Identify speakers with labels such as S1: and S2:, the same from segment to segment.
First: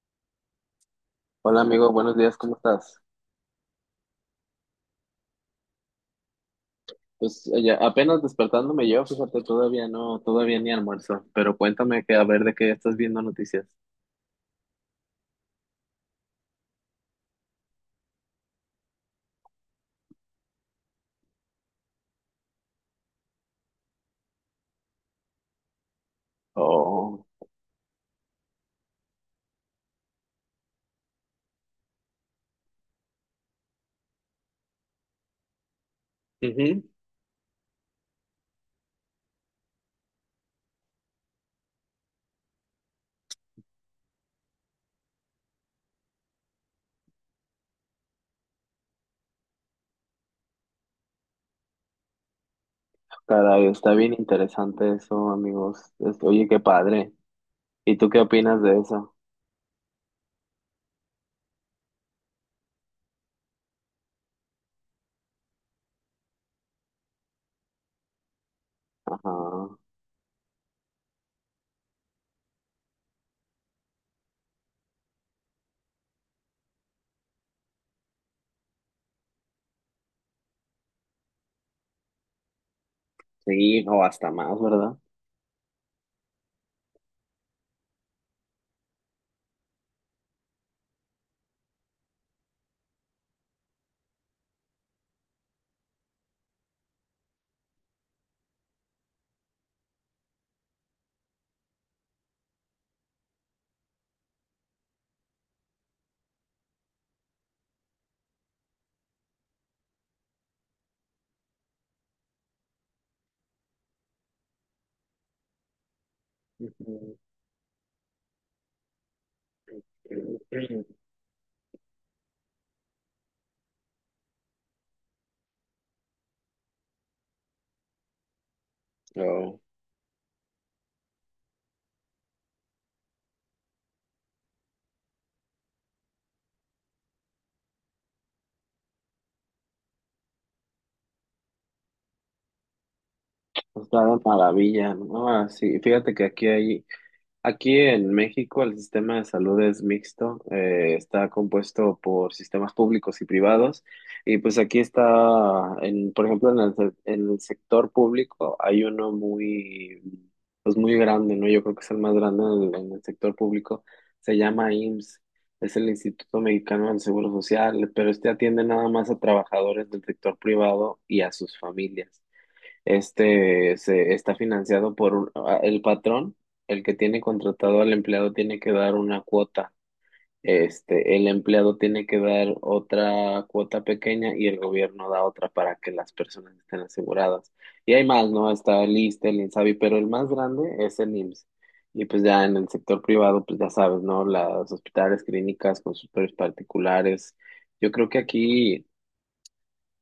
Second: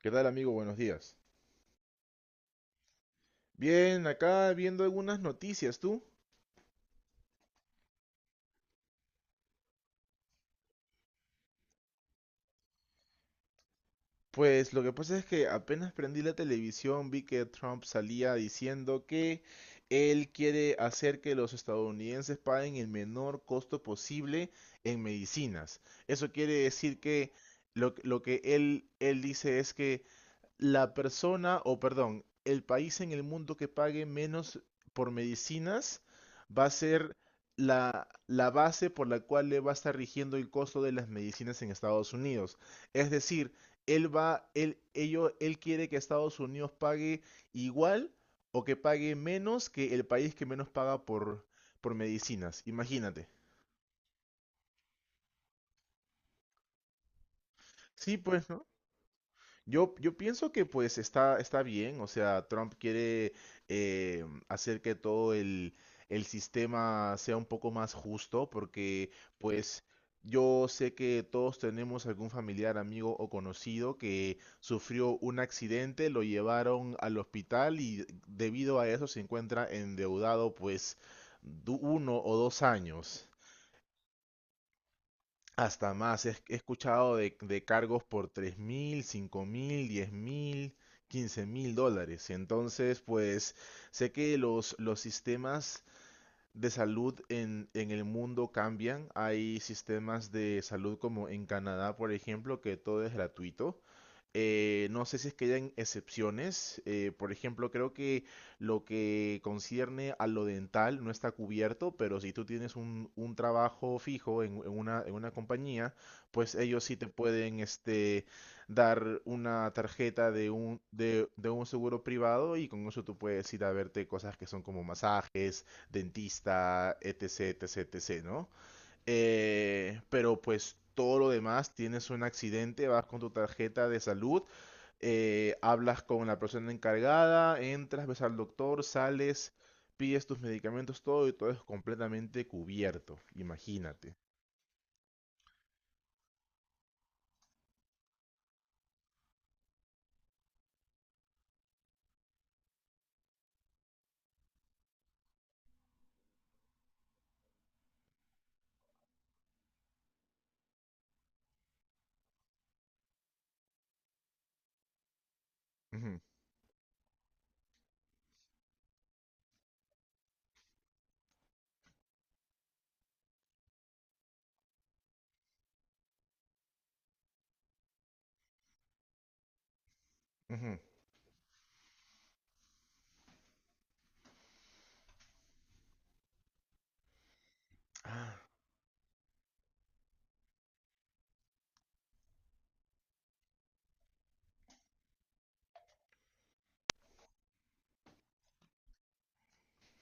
S1: ¿Qué tal, amigo? Buenos días.
S2: Hola amigo, buenos días, ¿cómo estás?
S1: Bien, acá viendo algunas noticias, ¿tú?
S2: Ya apenas despertándome yo, fíjate, todavía ni almuerzo, pero cuéntame que a ver de qué estás viendo noticias.
S1: Pues lo que pasa es que apenas prendí la televisión, vi que Trump salía diciendo que él quiere hacer que los estadounidenses paguen el menor costo posible en medicinas. Eso quiere decir
S2: Oh.
S1: que lo que él dice es que la persona, o perdón, el país en el mundo que pague menos por medicinas va a
S2: Ujú.
S1: ser la base por la cual le va a estar rigiendo el costo de las medicinas en Estados Unidos. Es decir, él va, él, ello, él quiere que Estados Unidos pague igual o que pague menos que el país que menos paga por medicinas. Imagínate.
S2: Caray, está bien interesante eso, amigos. Oye, qué padre. ¿Y tú
S1: Sí,
S2: qué
S1: pues,
S2: opinas
S1: ¿no?
S2: de eso?
S1: Yo pienso que pues está bien, o sea, Trump quiere hacer que todo el sistema sea un poco más justo, porque
S2: Ajá.
S1: pues yo sé que todos tenemos algún familiar, amigo o conocido que sufrió un accidente, lo llevaron al hospital y debido a eso se encuentra endeudado pues uno o dos años.
S2: Sí, o hasta más, ¿verdad?
S1: Hasta más, he escuchado de cargos por 3000, 5000, 10.000, $15.000. Entonces, pues sé que los sistemas de salud en el mundo cambian. Hay sistemas de salud como en Canadá, por ejemplo, que todo es gratuito. No sé si es que hayan excepciones. Por ejemplo, creo que lo que concierne a lo dental no está cubierto, pero si tú tienes un trabajo fijo en, en una compañía, pues ellos sí te
S2: Ujú.
S1: pueden dar una tarjeta de un, de un seguro privado y con eso tú puedes ir a verte cosas que son como masajes, dentista, etc, etc, etc, ¿no?
S2: Oh.
S1: Pero pues todo lo demás, tienes un accidente, vas con tu tarjeta de salud, hablas con la persona encargada, entras, ves al doctor, sales, pides tus medicamentos, todo y todo es completamente cubierto,
S2: Está
S1: imagínate.
S2: de maravilla, ¿no? Ah, sí, fíjate que aquí hay Aquí en México el sistema de salud es mixto, está compuesto por sistemas públicos y privados y pues aquí está, por ejemplo, en el sector público hay uno muy, pues muy grande, ¿no? Yo creo que es el más grande en el sector público, se llama IMSS, es el
S1: Ujú,
S2: Instituto Mexicano del Seguro Social, pero este atiende nada más a trabajadores del sector privado y a sus familias. Este se está financiado por un- a- El patrón, el que tiene contratado al empleado, tiene que dar una cuota,
S1: ujú.
S2: este, el empleado tiene que dar otra cuota pequeña y el gobierno da otra para que las personas estén aseguradas. Y hay más,
S1: Ah,
S2: ¿no? Está el ISSSTE, el INSABI, pero el más grande es el IMSS. Y pues ya en el sector privado, pues ya sabes, ¿no? Las hospitales, clínicas, consultorios particulares. Yo creo que aquí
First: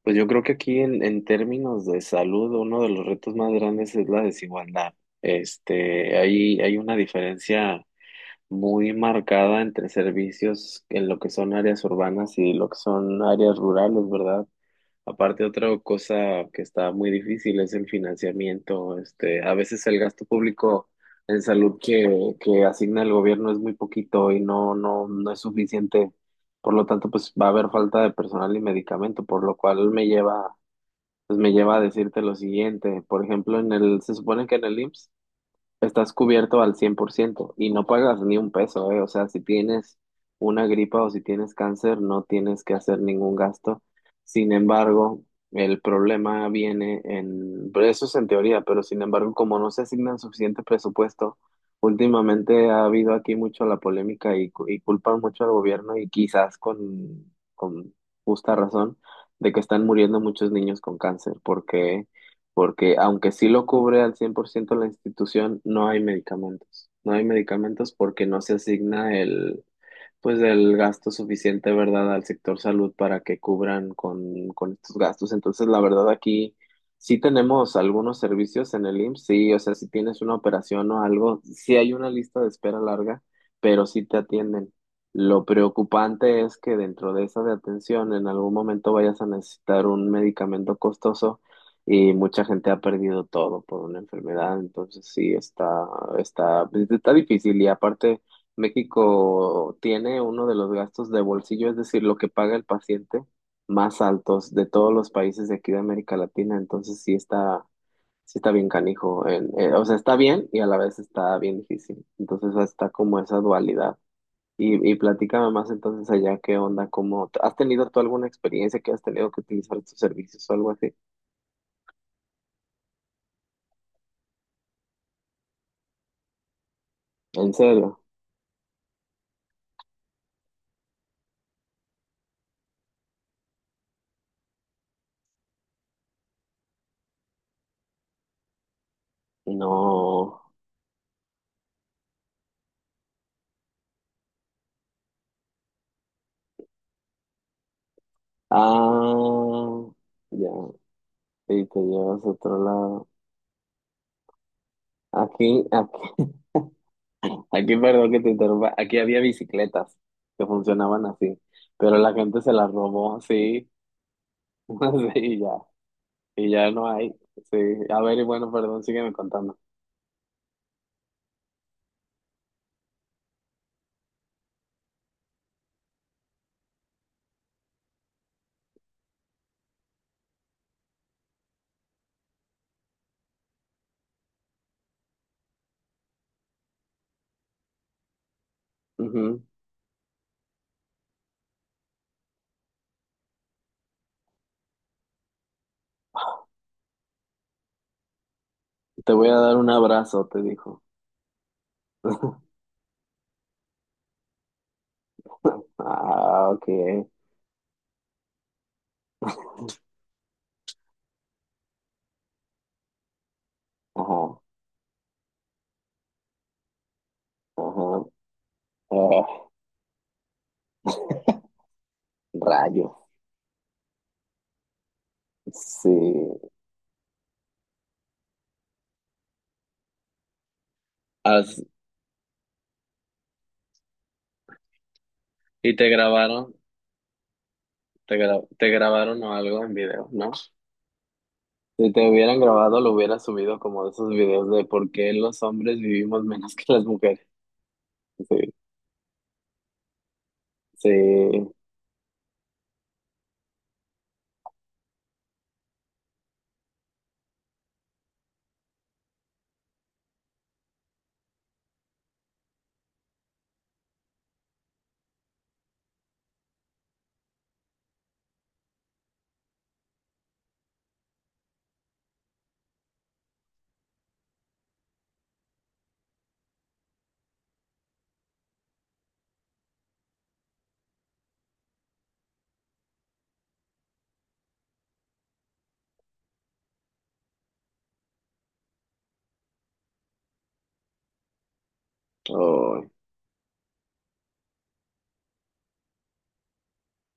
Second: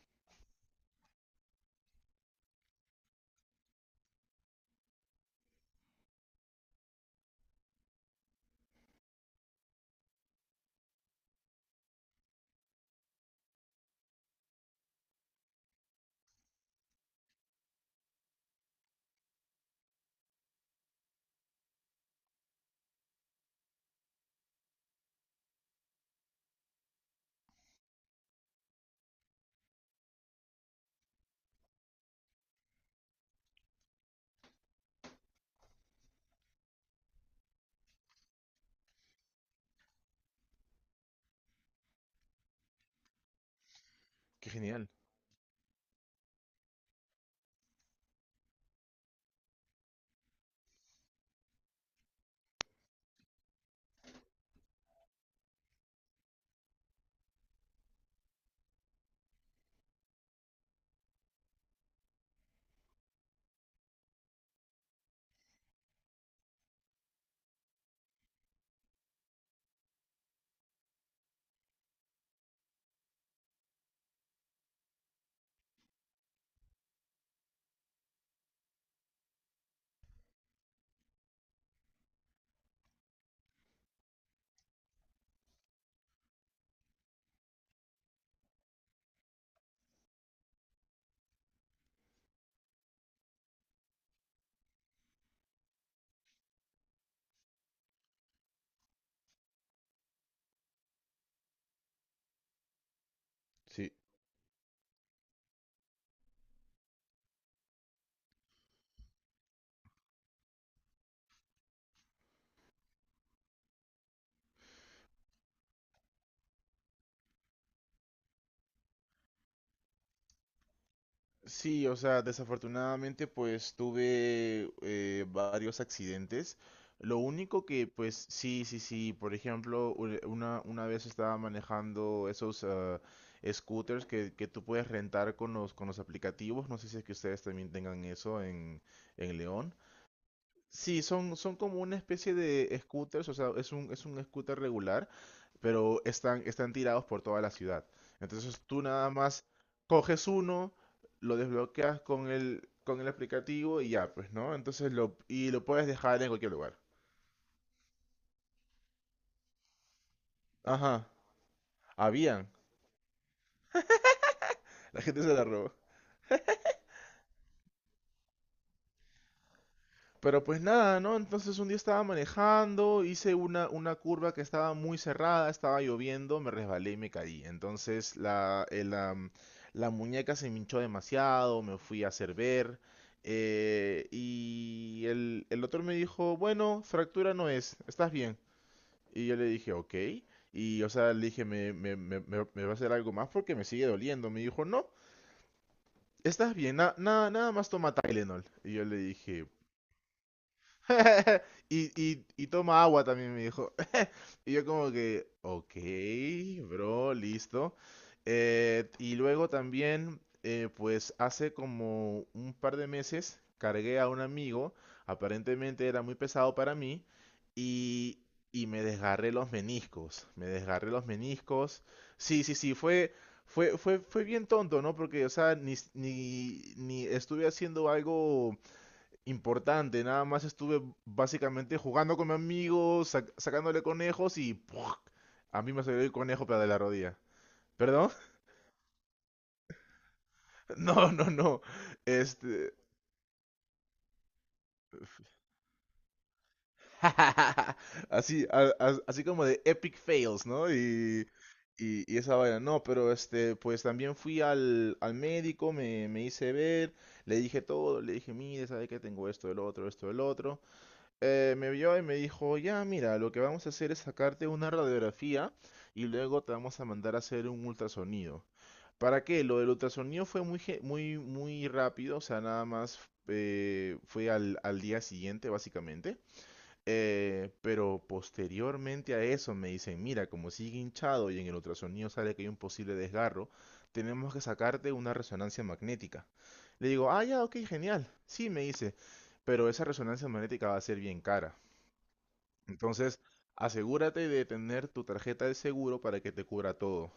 S2: pues yo creo que aquí en términos de salud, uno de los retos más grandes es la desigualdad. Este, hay una diferencia muy marcada entre servicios en lo que son áreas urbanas y lo que son áreas rurales, ¿verdad? Aparte, otra cosa que está muy difícil es el financiamiento. Este, a veces el gasto público en salud que asigna el gobierno es muy poquito y no es suficiente. Por lo tanto, pues va a haber falta de personal y medicamento, por lo cual me lleva a decirte lo siguiente, por ejemplo, se supone que en el IMSS estás cubierto al 100% y no pagas ni un peso, ¿eh? O sea, si tienes una gripa o si tienes cáncer, no tienes que hacer ningún gasto.
S1: qué
S2: Sin
S1: genial.
S2: embargo, el problema viene en... pero Eso es en teoría, pero sin embargo, como no se asignan suficiente presupuesto, últimamente ha habido aquí mucho la polémica y y culpan mucho al gobierno y quizás con justa razón de que están muriendo muchos niños con cáncer, porque aunque sí lo cubre al 100% la institución, no hay medicamentos. No hay medicamentos porque no se asigna el, pues del gasto suficiente, ¿verdad?, al sector salud para que cubran con estos gastos. Entonces, la verdad, aquí sí tenemos algunos servicios en el IMSS, sí, o sea, si tienes una operación o algo, sí hay una lista de espera larga, pero sí te atienden. Lo preocupante es que dentro de esa de atención en algún momento vayas a necesitar un medicamento costoso y mucha gente ha perdido todo por una enfermedad, entonces está, pues, está difícil y aparte México tiene uno de los gastos de bolsillo, es decir, lo que paga el paciente,
S1: Sí.
S2: más altos de todos los países de aquí de América Latina. Entonces sí está bien canijo. O sea, está bien y a la vez está bien difícil. Entonces está como esa dualidad. Y platícame más entonces allá qué onda, cómo, ¿has tenido tú alguna experiencia que has tenido que utilizar estos servicios o algo así?
S1: Sí, o sea, desafortunadamente pues tuve varios accidentes. Lo
S2: ¿En
S1: único que
S2: serio?
S1: pues sí, sí, sí, por ejemplo, una vez estaba manejando esos scooters que tú puedes rentar con con los aplicativos. No sé si es que ustedes también tengan eso en, León.
S2: No.
S1: Sí, son como una especie de scooters, o sea, es un scooter regular, pero están tirados por toda la ciudad. Entonces tú nada más
S2: Ah,
S1: coges
S2: ya.
S1: uno, lo
S2: Y te
S1: desbloqueas
S2: llevas a
S1: con
S2: otro
S1: con
S2: lado.
S1: el aplicativo y ya, pues, ¿no? Entonces
S2: Aquí,
S1: y lo puedes dejar
S2: aquí.
S1: en cualquier lugar.
S2: Aquí, perdón que te interrumpa, aquí había bicicletas que funcionaban
S1: Ajá,
S2: así, pero la gente
S1: habían.
S2: se las robó, sí,
S1: La
S2: sí,
S1: gente se la robó.
S2: y ya no hay, sí. A ver, y bueno, perdón, sígueme contando.
S1: Pero pues nada, ¿no? Entonces un día estaba manejando, hice una curva que estaba muy cerrada, estaba lloviendo, me resbalé y me caí. Entonces la muñeca se me hinchó demasiado, me fui a hacer ver. Y el doctor me dijo, bueno, fractura no es, estás bien. Y yo
S2: Ujú.
S1: le dije, ok. Y o sea, le dije, me va a hacer algo más porque me sigue doliendo? Me dijo, no, estás bien, nada más toma Tylenol. Y yo le
S2: Te voy a
S1: dije,
S2: dar un abrazo, te dijo.
S1: Y toma agua también, me dijo. Y yo como que, ok,
S2: Ah, ok.
S1: bro, listo. Y luego también, pues hace como un par de meses, cargué a un
S2: Ajá,
S1: amigo, aparentemente era muy pesado para mí,
S2: ajá.
S1: y, y me desgarré
S2: Ah,
S1: los meniscos, me desgarré los meniscos. Sí, sí, sí,
S2: rayos,
S1: fue bien tonto, ¿no? Porque, o sea,
S2: sí.
S1: ni estuve haciendo algo importante. Nada más estuve
S2: As-
S1: básicamente jugando con mi amigo, sacándole conejos y ¡puj! A mí
S2: ¿Y
S1: me
S2: te
S1: salió el conejo
S2: grabaron,
S1: pero de la rodilla. ¿Perdón?
S2: te grabaron o algo en video, no?
S1: No, no, no.
S2: Si te hubieran
S1: Este,
S2: grabado, lo hubieras subido como de esos videos de por qué los hombres vivimos menos que las mujeres.
S1: Así,
S2: Sí,
S1: así como de epic fails, ¿no? Y,
S2: sí,
S1: y, y esa vaina. No, pero pues también fui al médico, me hice ver, le dije todo, le dije, mire, sabe que tengo esto, el otro, esto, el otro. Me vio y me dijo, ya, mira, lo que vamos a hacer es sacarte una radiografía y luego te vamos a mandar a hacer un ultrasonido. ¿Para qué? Lo del ultrasonido fue muy rápido, o sea, nada más fue al día siguiente, básicamente. Pero posteriormente a eso me dicen, mira, como sigue hinchado y en el ultrasonido sale que hay un posible desgarro, tenemos que sacarte una resonancia magnética. Le digo, ah, ya, ok, genial. Sí, me dice, pero esa resonancia magnética va a ser bien cara.
S2: oh,
S1: Entonces, asegúrate de tener tu tarjeta de seguro para que te cubra todo.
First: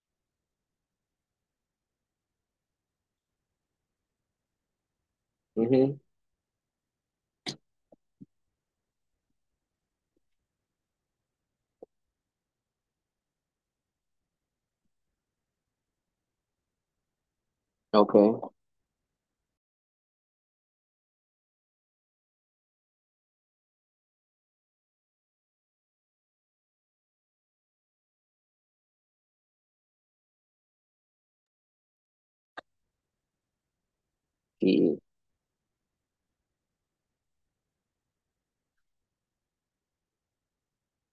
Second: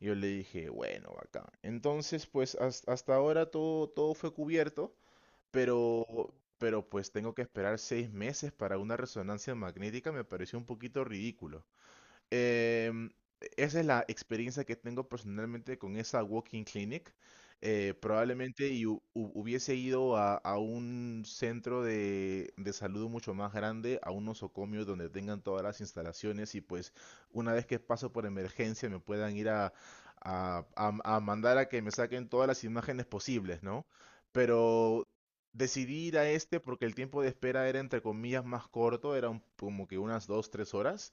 S1: Yo le dije, bueno, bacán. Entonces, pues hasta ahora todo fue cubierto,
S2: ujú,
S1: pero, pues tengo que esperar 6 meses para una resonancia magnética, me pareció un poquito ridículo. Em, esa es la experiencia que tengo personalmente con esa walking clinic. Eh,
S2: ok,
S1: probablemente y hubiese ido a un centro de salud mucho más grande, a un nosocomio donde tengan todas las instalaciones y pues una vez que paso por emergencia me puedan ir a mandar a que me saquen todas las imágenes posibles, ¿no?
S2: y,
S1: Pero decidí ir a este porque el tiempo de espera era entre comillas más corto, era como que unas dos tres horas.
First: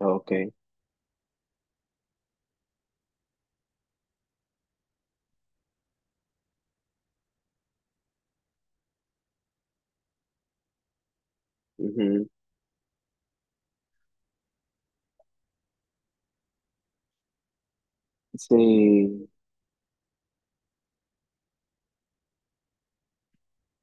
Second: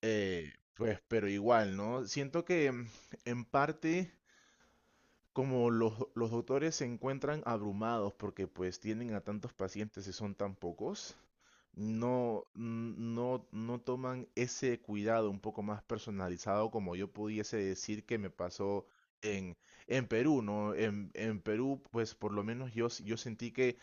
S2: ok,
S1: Pues, pero igual, ¿no? Siento que en parte como los doctores se encuentran abrumados porque pues tienen a tantos pacientes y son tan pocos,
S2: ujú,
S1: no toman ese cuidado un poco más personalizado como yo pudiese decir que me pasó
S2: sí,
S1: en, Perú, ¿no? En, Perú, pues por lo menos yo sentí que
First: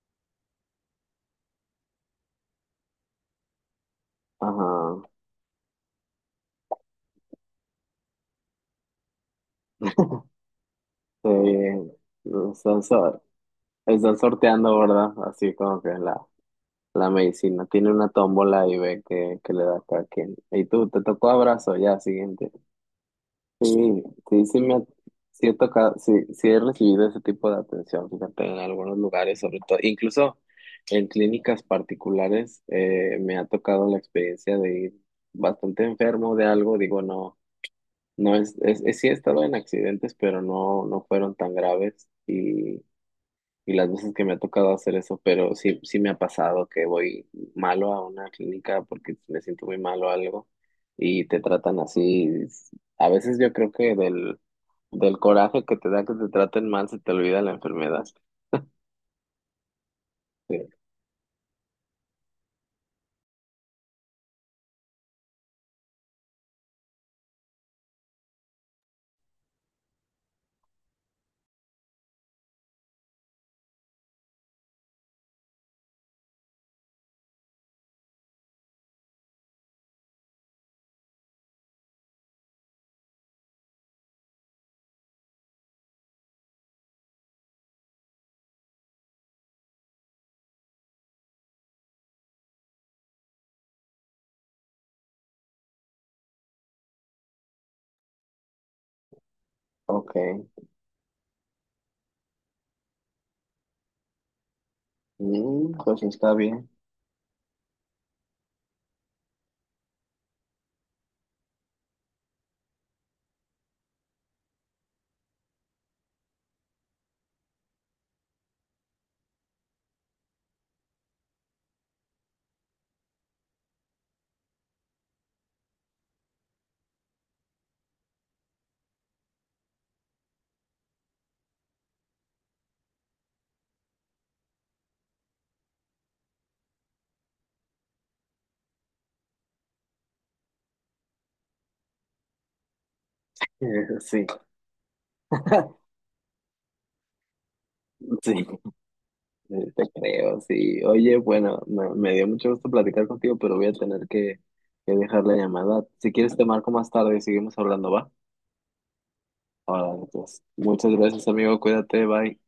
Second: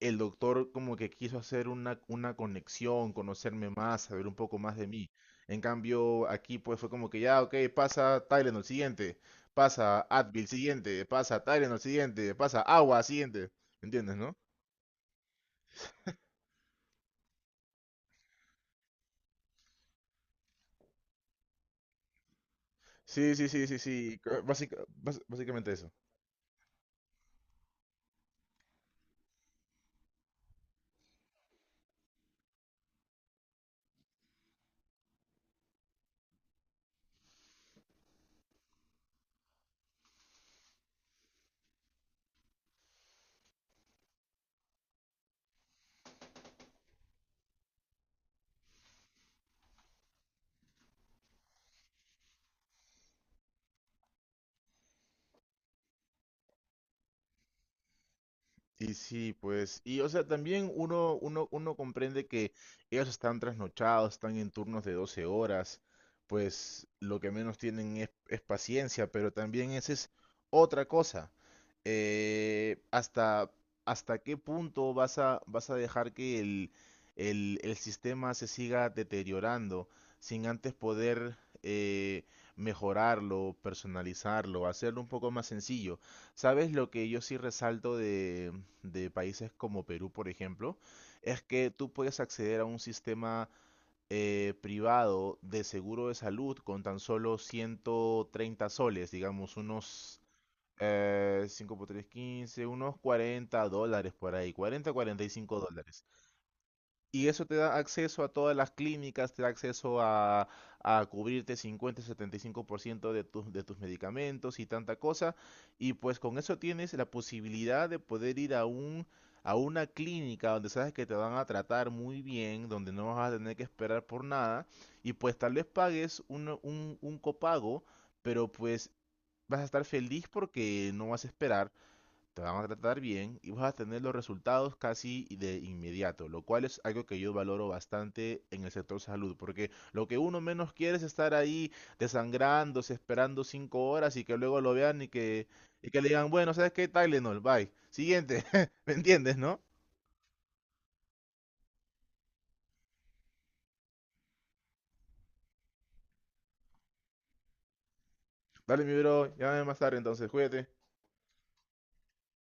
S1: el doctor como que quiso hacer una conexión, conocerme más, saber un poco más de
S2: ajá,
S1: mí. En cambio, aquí pues fue como que ya, ok, pasa Tylenol siguiente, pasa Advil siguiente, pasa Tylenol
S2: sí,
S1: siguiente, pasa
S2: están,
S1: agua
S2: so-
S1: siguiente.
S2: están
S1: ¿Entiendes, no?
S2: sorteando, ¿verdad? Así como que la medicina tiene una tómbola y ve que le da a cada quien. Y tú, te tocó abrazo, ya, siguiente.
S1: Sí, sí, sí, sí,
S2: Sí,
S1: sí. c-
S2: sí, sí,
S1: básica- bas-
S2: sí he
S1: básicamente eso.
S2: tocado, sí, sí he recibido ese tipo de atención, fíjate, en algunos lugares, sobre todo, incluso en clínicas particulares, me ha tocado la experiencia de ir bastante enfermo de algo, digo, no es, sí he estado en accidentes, pero no fueron tan graves y las veces que me ha tocado hacer eso, pero sí, sí me ha pasado que voy malo a una clínica porque me siento muy mal o algo y te tratan así. A veces yo creo que del coraje que te da que te traten mal se te olvida la enfermedad.
S1: Y sí, pues, y o sea,
S2: Sí.
S1: también uno comprende que ellos están trasnochados, están en turnos de 12 horas, pues lo que menos tienen es paciencia, pero también esa es otra cosa. Eh, hasta, hasta qué punto vas vas a dejar que el sistema se siga deteriorando sin antes poder eh, mejorarlo, personalizarlo, hacerlo un poco más sencillo. ¿Sabes lo que yo sí resalto de países como Perú, por ejemplo, es que tú puedes acceder a un sistema privado de seguro de salud con tan solo 130 soles, digamos
S2: Ok.
S1: unos 5 por 3, 15, unos $40 por ahí, 40, 45
S2: Mm, pues
S1: dólares.
S2: está bien.
S1: Y eso te da acceso a todas las clínicas, te da acceso a cubrirte 50, 75% de de tus medicamentos y tanta cosa. Y pues con eso tienes la posibilidad de poder ir a una clínica donde sabes que te van a tratar muy bien, donde no vas a tener que esperar por nada. Y pues tal vez pagues un copago, pero pues vas a estar feliz porque no vas a esperar te van a tratar bien y vas a tener los resultados casi de inmediato, lo cual es algo que yo valoro bastante en el sector salud, porque lo que uno menos quiere es estar ahí desangrándose, esperando cinco horas y
S2: Sí,
S1: que luego lo vean y y que le digan, bueno, ¿sabes qué? Tylenol, bye. Siguiente,
S2: sí,
S1: ¿me entiendes, no?
S2: te creo, sí. Oye, bueno, me dio mucho gusto platicar contigo, pero voy a tener que dejar la llamada. Si quieres te marco más tarde y seguimos hablando, ¿va?
S1: Dale, mi bro, llámame más tarde
S2: Ahora,
S1: entonces,
S2: pues,
S1: cuídate.
S2: muchas gracias, amigo. Cuídate, bye.